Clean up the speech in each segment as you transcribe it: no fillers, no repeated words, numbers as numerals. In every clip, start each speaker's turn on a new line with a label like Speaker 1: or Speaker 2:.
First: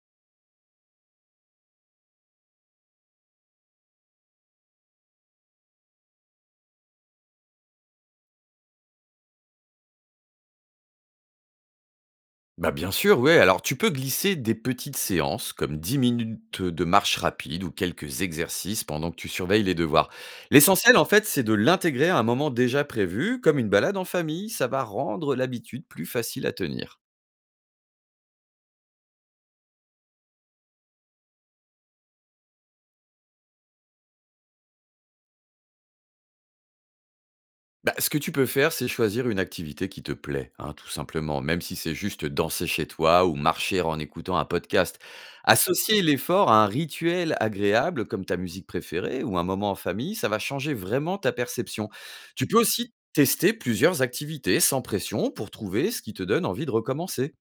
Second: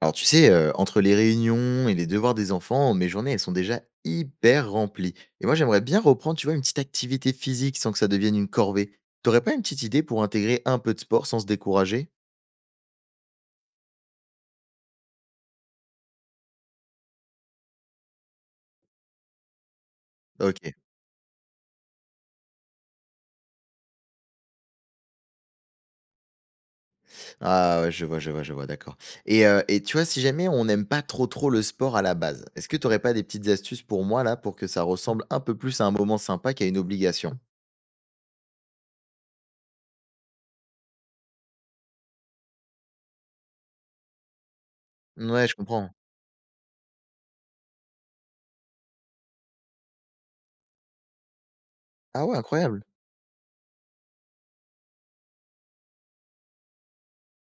Speaker 1: Alors tu sais, entre les réunions et les devoirs des enfants, mes journées, elles sont déjà hyper remplies et moi j'aimerais bien reprendre, tu vois, une petite activité physique sans que ça devienne une corvée. T'aurais pas une petite idée pour intégrer un peu de sport sans se décourager?
Speaker 2: Bah, bien sûr, ouais. Alors, tu peux glisser des petites séances, comme 10 minutes de marche rapide ou quelques exercices pendant que tu surveilles les devoirs.
Speaker 1: OK.
Speaker 2: L'essentiel, en fait, c'est de l'intégrer à un moment déjà prévu, comme une balade en famille. Ça va rendre l'habitude plus facile à tenir.
Speaker 1: Ah ouais, je vois, je vois, je vois, d'accord, et tu vois, si jamais on n'aime pas trop, trop le sport à la base, est-ce que t'aurais pas des petites astuces pour moi là, pour que ça ressemble un peu plus à un moment sympa qu'à une obligation?
Speaker 2: Bah, ce que tu peux faire, c'est choisir une activité qui te plaît, hein, tout simplement, même si c'est juste danser chez toi ou marcher en écoutant un podcast.
Speaker 1: Ouais, je comprends.
Speaker 2: Associer l'effort à un rituel agréable comme ta musique préférée ou un moment en famille, ça va changer vraiment ta perception.
Speaker 1: Ah ouais,
Speaker 2: Tu peux
Speaker 1: incroyable!
Speaker 2: aussi tester plusieurs activités sans pression pour trouver ce qui te donne envie de recommencer.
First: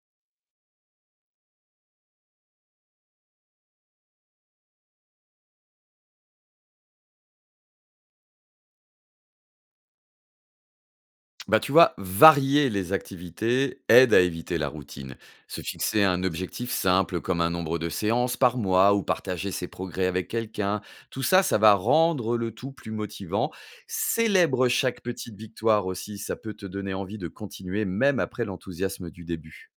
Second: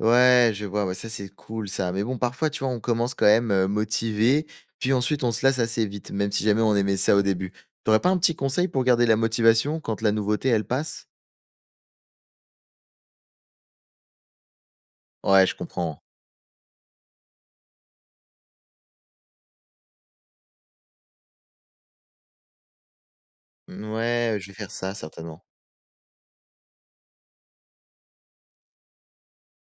Speaker 1: Ouais, je vois, ouais, ça c'est cool ça. Mais bon, parfois, tu vois, on commence quand même motivé, puis ensuite on se lasse assez vite, même si jamais on aimait ça au début. T'aurais pas un petit conseil pour garder la motivation quand la nouveauté, elle passe?
Speaker 2: Bah, tu vois, varier les activités aide à éviter la routine.
Speaker 1: Ouais, je
Speaker 2: Se
Speaker 1: comprends.
Speaker 2: fixer un objectif simple comme un nombre de séances par mois ou partager ses progrès avec quelqu'un, tout ça, ça va rendre le tout plus motivant.
Speaker 1: Ouais, je vais
Speaker 2: Célèbre
Speaker 1: faire ça
Speaker 2: chaque petite
Speaker 1: certainement.
Speaker 2: victoire aussi, ça peut te donner envie de continuer même après l'enthousiasme du début.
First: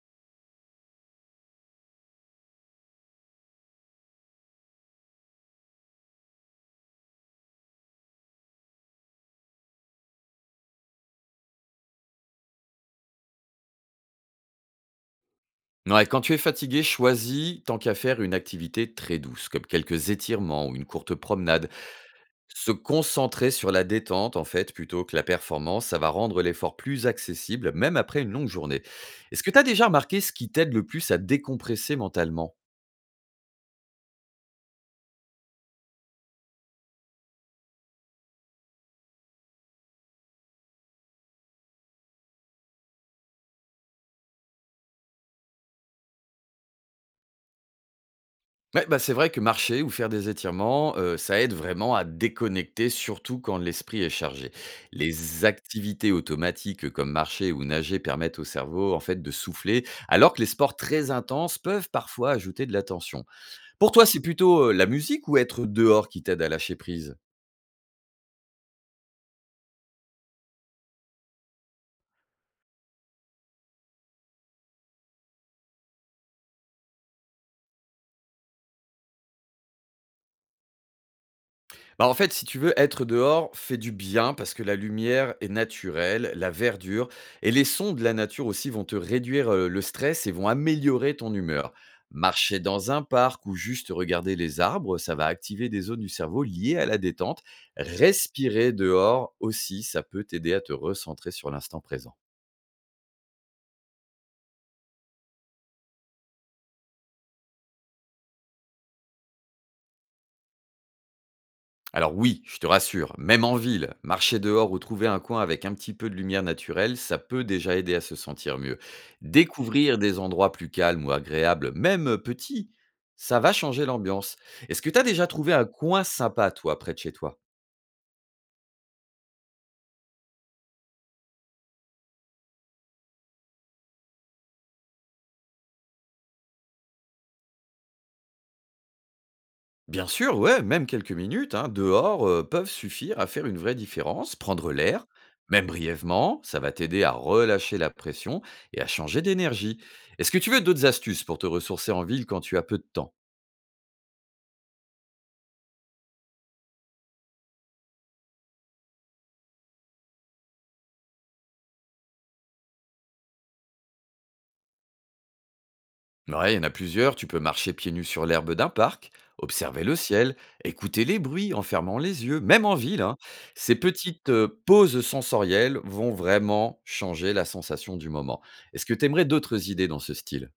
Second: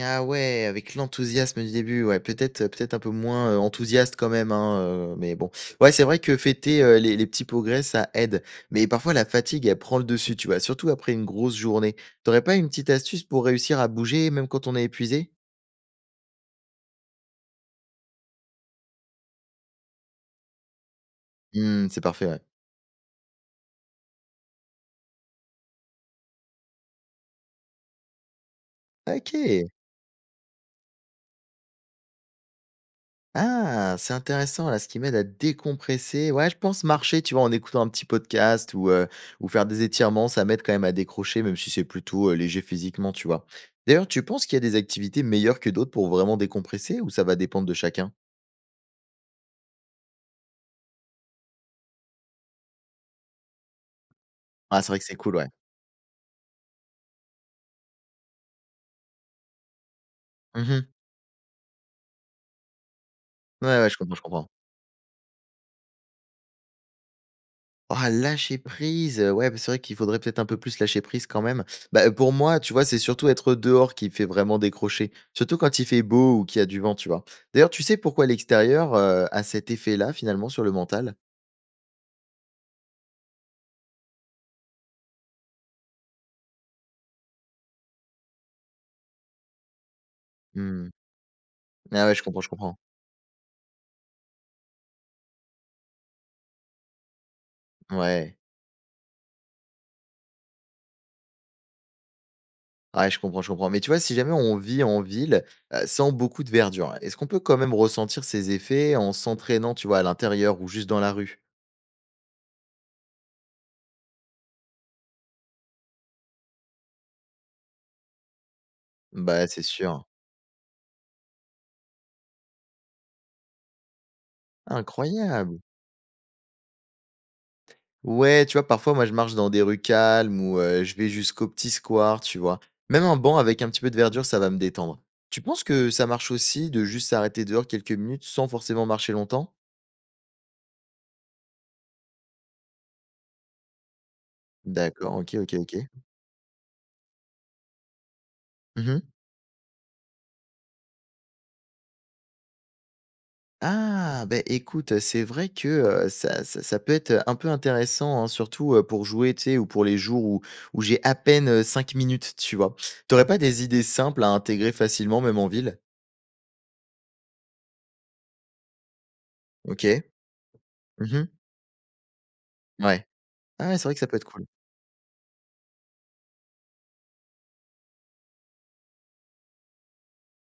Speaker 1: Ah ouais, avec l'enthousiasme du début, ouais, peut-être peut-être un peu moins enthousiaste quand même, hein, mais bon. Ouais, c'est vrai que fêter les petits progrès, ça aide. Mais parfois la fatigue, elle prend le dessus, tu vois, surtout après une grosse journée. T'aurais pas une petite astuce pour réussir à bouger, même quand on est épuisé?
Speaker 2: Ouais, quand tu es fatigué, choisis tant qu'à faire une activité très douce, comme quelques étirements ou une courte promenade.
Speaker 1: Mmh, c'est parfait, ouais.
Speaker 2: Se concentrer sur la détente, en fait, plutôt que la performance, ça va rendre l'effort plus accessible, même après une longue journée. Est-ce que tu as
Speaker 1: OK.
Speaker 2: déjà remarqué ce qui t'aide le plus à décompresser mentalement?
Speaker 1: Ah, c'est intéressant là, ce qui m'aide à décompresser. Ouais, je pense marcher, tu vois, en écoutant un petit podcast ou faire des étirements, ça m'aide quand même à décrocher, même si c'est plutôt léger physiquement, tu vois? D'ailleurs, tu penses qu'il y a des activités meilleures que d'autres pour vraiment décompresser ou ça va dépendre de chacun?
Speaker 2: Ouais, bah c'est vrai que marcher ou faire des étirements, ça aide vraiment à déconnecter, surtout quand l'esprit est chargé.
Speaker 1: Ah, c'est vrai que c'est cool,
Speaker 2: Les
Speaker 1: ouais.
Speaker 2: activités automatiques comme marcher ou nager permettent au cerveau en fait de souffler, alors que les sports
Speaker 1: Mmh.
Speaker 2: très intenses peuvent parfois ajouter de la tension.
Speaker 1: Ouais, ouais,
Speaker 2: Pour
Speaker 1: je
Speaker 2: toi,
Speaker 1: comprends,
Speaker 2: c'est
Speaker 1: je comprends.
Speaker 2: plutôt la musique ou être dehors qui t'aide à lâcher prise?
Speaker 1: Ah lâcher prise, ouais, bah, c'est vrai qu'il faudrait peut-être un peu plus lâcher prise quand même. Bah, pour moi, tu vois, c'est surtout être dehors qui fait vraiment décrocher, surtout quand il fait beau ou qu'il y a du vent, tu vois? D'ailleurs, tu sais pourquoi l'extérieur a cet effet-là finalement sur le mental?
Speaker 2: Bah, en fait, si tu veux être dehors, fait du bien parce que la lumière est naturelle, la verdure et les sons de la nature aussi vont te réduire le stress et vont
Speaker 1: Mmh.
Speaker 2: améliorer ton humeur.
Speaker 1: Ah ouais, je comprends, je
Speaker 2: Marcher
Speaker 1: comprends.
Speaker 2: dans un parc ou juste regarder les arbres, ça va activer des zones du cerveau liées à la détente.
Speaker 1: Ouais.
Speaker 2: Respirer dehors aussi, ça peut t'aider à te recentrer sur l'instant présent.
Speaker 1: Ouais, je comprends, je comprends. Mais tu vois, si jamais on vit en ville, sans beaucoup de verdure, est-ce qu'on peut quand même ressentir ces effets en s'entraînant, tu vois, à l'intérieur ou juste dans la rue?
Speaker 2: Alors oui, je te rassure, même en ville, marcher dehors ou trouver un coin avec un petit peu de lumière naturelle, ça peut déjà aider à se sentir mieux.
Speaker 1: Bah, c'est
Speaker 2: Découvrir
Speaker 1: sûr.
Speaker 2: des endroits plus calmes ou agréables, même petits, ça va changer l'ambiance. Est-ce que tu as déjà trouvé
Speaker 1: Incroyable!
Speaker 2: un coin sympa, toi, près de chez toi?
Speaker 1: Ouais, tu vois, parfois, moi, je marche dans des rues calmes ou je vais jusqu'au petit square, tu vois. Même un banc avec un petit peu de verdure, ça va me détendre. Tu penses que ça marche aussi de juste s'arrêter dehors quelques minutes sans forcément marcher longtemps?
Speaker 2: Bien sûr, ouais, même quelques minutes, hein, dehors, peuvent suffire à faire une vraie différence, prendre l'air,
Speaker 1: D'accord, ok, ok,
Speaker 2: même
Speaker 1: ok.
Speaker 2: brièvement, ça va t'aider à relâcher la pression et à
Speaker 1: Mhm.
Speaker 2: changer d'énergie. Est-ce que tu veux d'autres astuces pour te ressourcer en ville quand tu as peu de temps?
Speaker 1: Ah, ben écoute, c'est vrai que ça peut être un peu intéressant, hein, surtout pour jouer, tu sais, ou pour les jours où, où j'ai à peine 5 minutes, tu vois. T'aurais pas des idées simples à intégrer facilement, même en ville?
Speaker 2: Ouais, il y en a plusieurs. Tu peux marcher pieds nus sur l'herbe d'un parc, observer
Speaker 1: Ok.
Speaker 2: le ciel, écouter les
Speaker 1: Mhm.
Speaker 2: bruits en fermant les yeux, même en ville,
Speaker 1: Ouais.
Speaker 2: hein.
Speaker 1: Ah
Speaker 2: Ces
Speaker 1: ouais, c'est vrai que ça peut être
Speaker 2: petites
Speaker 1: cool.
Speaker 2: pauses sensorielles vont vraiment changer la sensation du moment. Est-ce que tu aimerais d'autres idées dans ce style?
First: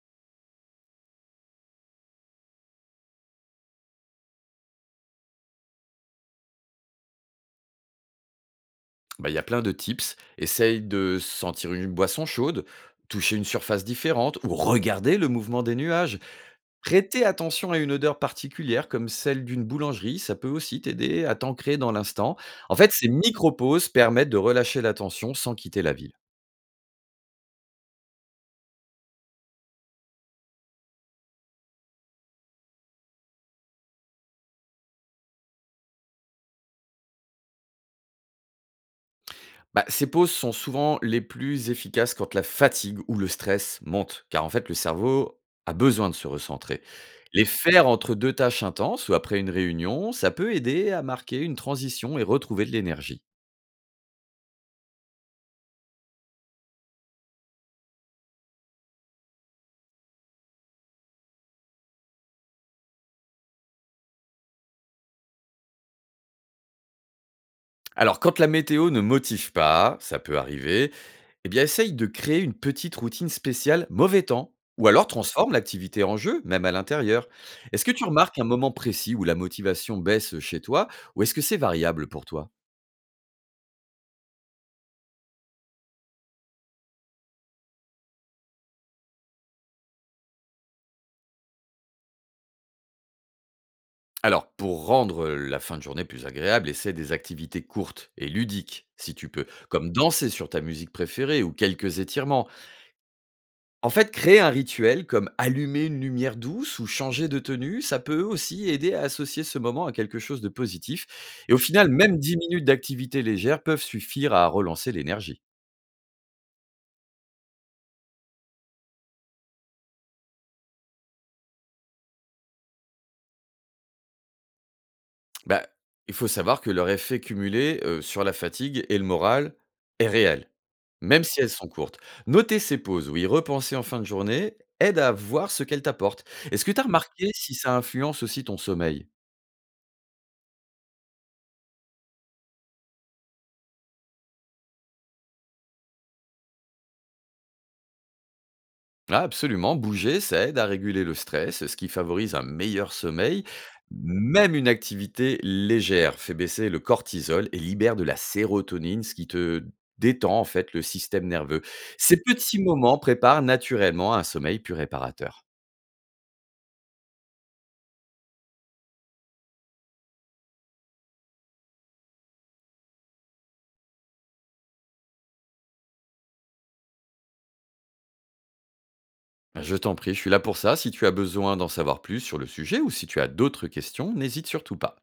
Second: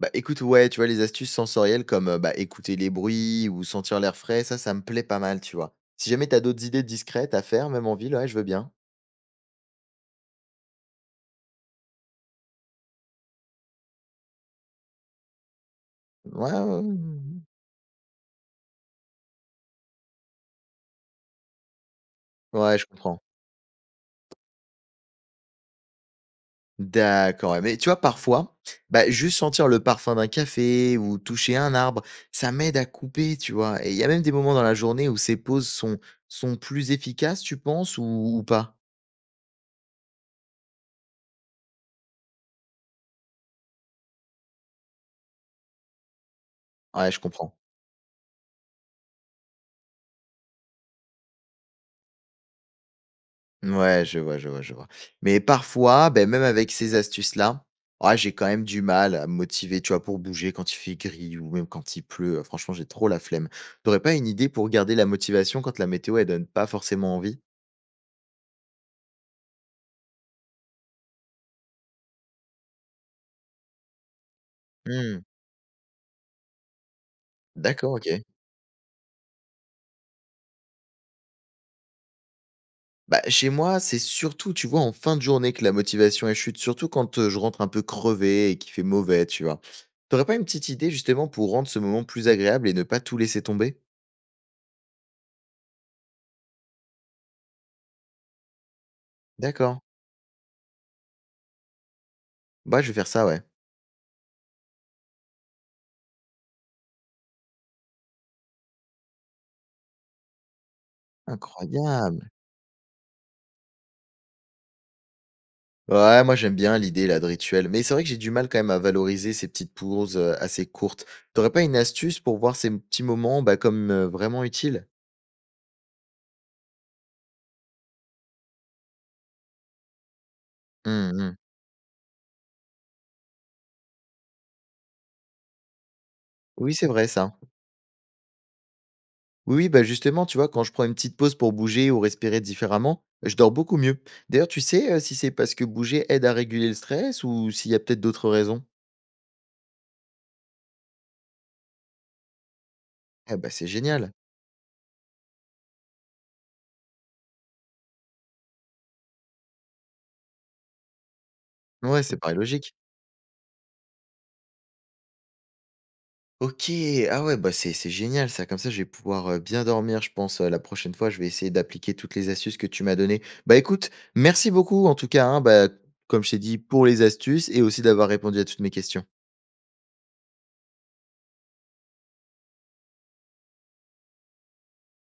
Speaker 1: Bah, écoute, ouais, tu vois, les astuces sensorielles comme, bah, écouter les bruits ou sentir l'air frais, ça me plaît pas mal, tu vois? Si jamais t'as d'autres idées discrètes à faire, même en ville, ouais, je veux bien.
Speaker 2: Bah, il y a plein de tips. Essaye de sentir une boisson chaude, toucher une surface différente ou regarder le mouvement des nuages.
Speaker 1: Ouais, ouais, ouais,
Speaker 2: Prêter
Speaker 1: mmh.
Speaker 2: attention à une odeur particulière comme celle d'une boulangerie, ça peut aussi t'aider à t'ancrer dans l'instant. En
Speaker 1: Ouais, je
Speaker 2: fait, ces
Speaker 1: comprends.
Speaker 2: micro-pauses permettent de relâcher la tension sans quitter la ville.
Speaker 1: D'accord, ouais, mais tu vois, parfois, bah, juste sentir le parfum d'un café ou toucher un arbre, ça m'aide à couper, tu vois? Et il y a même des moments dans la journée où ces pauses sont sont plus efficaces, tu penses ou pas?
Speaker 2: Bah, ces pauses sont souvent les plus efficaces quand la fatigue ou le stress monte, car en fait, le cerveau a besoin de se recentrer.
Speaker 1: Ouais, je
Speaker 2: Les
Speaker 1: comprends.
Speaker 2: faire entre deux tâches intenses ou après une réunion, ça peut aider à marquer une transition et retrouver de l'énergie.
Speaker 1: Ouais, je vois, je vois, je vois. Mais parfois, ben même avec ces astuces-là, ah, j'ai quand même du mal à me motiver, tu vois, pour bouger quand il fait gris ou même quand il pleut. Franchement, j'ai trop la flemme. T'aurais pas une idée pour garder la motivation quand la météo, elle donne pas forcément envie?
Speaker 2: Alors, quand la météo ne motive pas, ça peut arriver, eh bien, essaye de créer une petite routine spéciale mauvais temps, ou alors
Speaker 1: Mmh,
Speaker 2: transforme l'activité en jeu, même à l'intérieur. Est-ce que
Speaker 1: d'accord,
Speaker 2: tu
Speaker 1: OK.
Speaker 2: remarques un moment précis où la motivation baisse chez toi, ou est-ce que c'est variable pour toi?
Speaker 1: Bah, chez moi, c'est surtout, tu vois, en fin de journée que la motivation, elle chute, surtout quand je rentre un peu crevé et qu'il fait mauvais, tu vois? T'aurais pas une petite idée justement pour rendre ce moment plus agréable et ne pas tout laisser tomber?
Speaker 2: Alors, pour rendre la fin de journée plus agréable, essaie des activités courtes et ludiques, si tu peux,
Speaker 1: D'accord.
Speaker 2: comme danser sur ta musique préférée ou quelques étirements.
Speaker 1: Bah, je vais faire ça, ouais.
Speaker 2: En fait, créer un rituel comme allumer une lumière douce ou changer de tenue, ça peut aussi aider à associer ce moment à quelque chose de positif. Et au final, même
Speaker 1: Incroyable!
Speaker 2: 10 minutes d'activité légère peuvent suffire à relancer l'énergie.
Speaker 1: Ouais, moi j'aime bien l'idée là de rituel, mais c'est vrai que j'ai du mal quand même à valoriser ces petites pauses assez courtes. T'aurais pas une astuce pour voir ces petits moments bah, comme vraiment utiles?
Speaker 2: Bah, il faut savoir que leur effet cumulé sur la fatigue et le moral est réel,
Speaker 1: Hum,
Speaker 2: même
Speaker 1: hum.
Speaker 2: si elles sont courtes. Noter ces pauses ou y repenser en fin de journée aide à voir ce qu'elles t'apportent. Est-ce que
Speaker 1: Oui,
Speaker 2: tu as
Speaker 1: c'est vrai
Speaker 2: remarqué
Speaker 1: ça.
Speaker 2: si ça influence aussi ton sommeil?
Speaker 1: Oui, oui, bah justement, tu vois, quand je prends une petite pause pour bouger ou respirer différemment, je dors beaucoup mieux. D'ailleurs, tu sais si c'est parce que bouger aide à réguler le stress ou s'il y a peut-être d'autres raisons?
Speaker 2: Ah, absolument, bouger, ça aide à réguler le stress, ce qui favorise un meilleur
Speaker 1: Eh
Speaker 2: sommeil.
Speaker 1: bah c'est génial.
Speaker 2: Même une activité légère fait baisser le cortisol et libère de la sérotonine, ce qui te détend en fait le système nerveux.
Speaker 1: Ouais, c'est
Speaker 2: Ces
Speaker 1: pas
Speaker 2: petits
Speaker 1: logique.
Speaker 2: moments préparent naturellement à un sommeil plus réparateur.
Speaker 1: OK! Ah ouais, bah, c'est génial ça, comme ça je vais pouvoir, bien dormir je pense, la prochaine fois je vais essayer d'appliquer toutes les astuces que tu m'as données. Bah, écoute, merci beaucoup en tout cas, hein, bah, comme je t'ai dit pour les astuces et aussi d'avoir répondu à toutes mes questions.
Speaker 2: Je t'en prie, je suis là pour ça. Si tu as besoin d'en savoir plus sur le sujet ou si tu as d'autres questions, n'hésite surtout pas.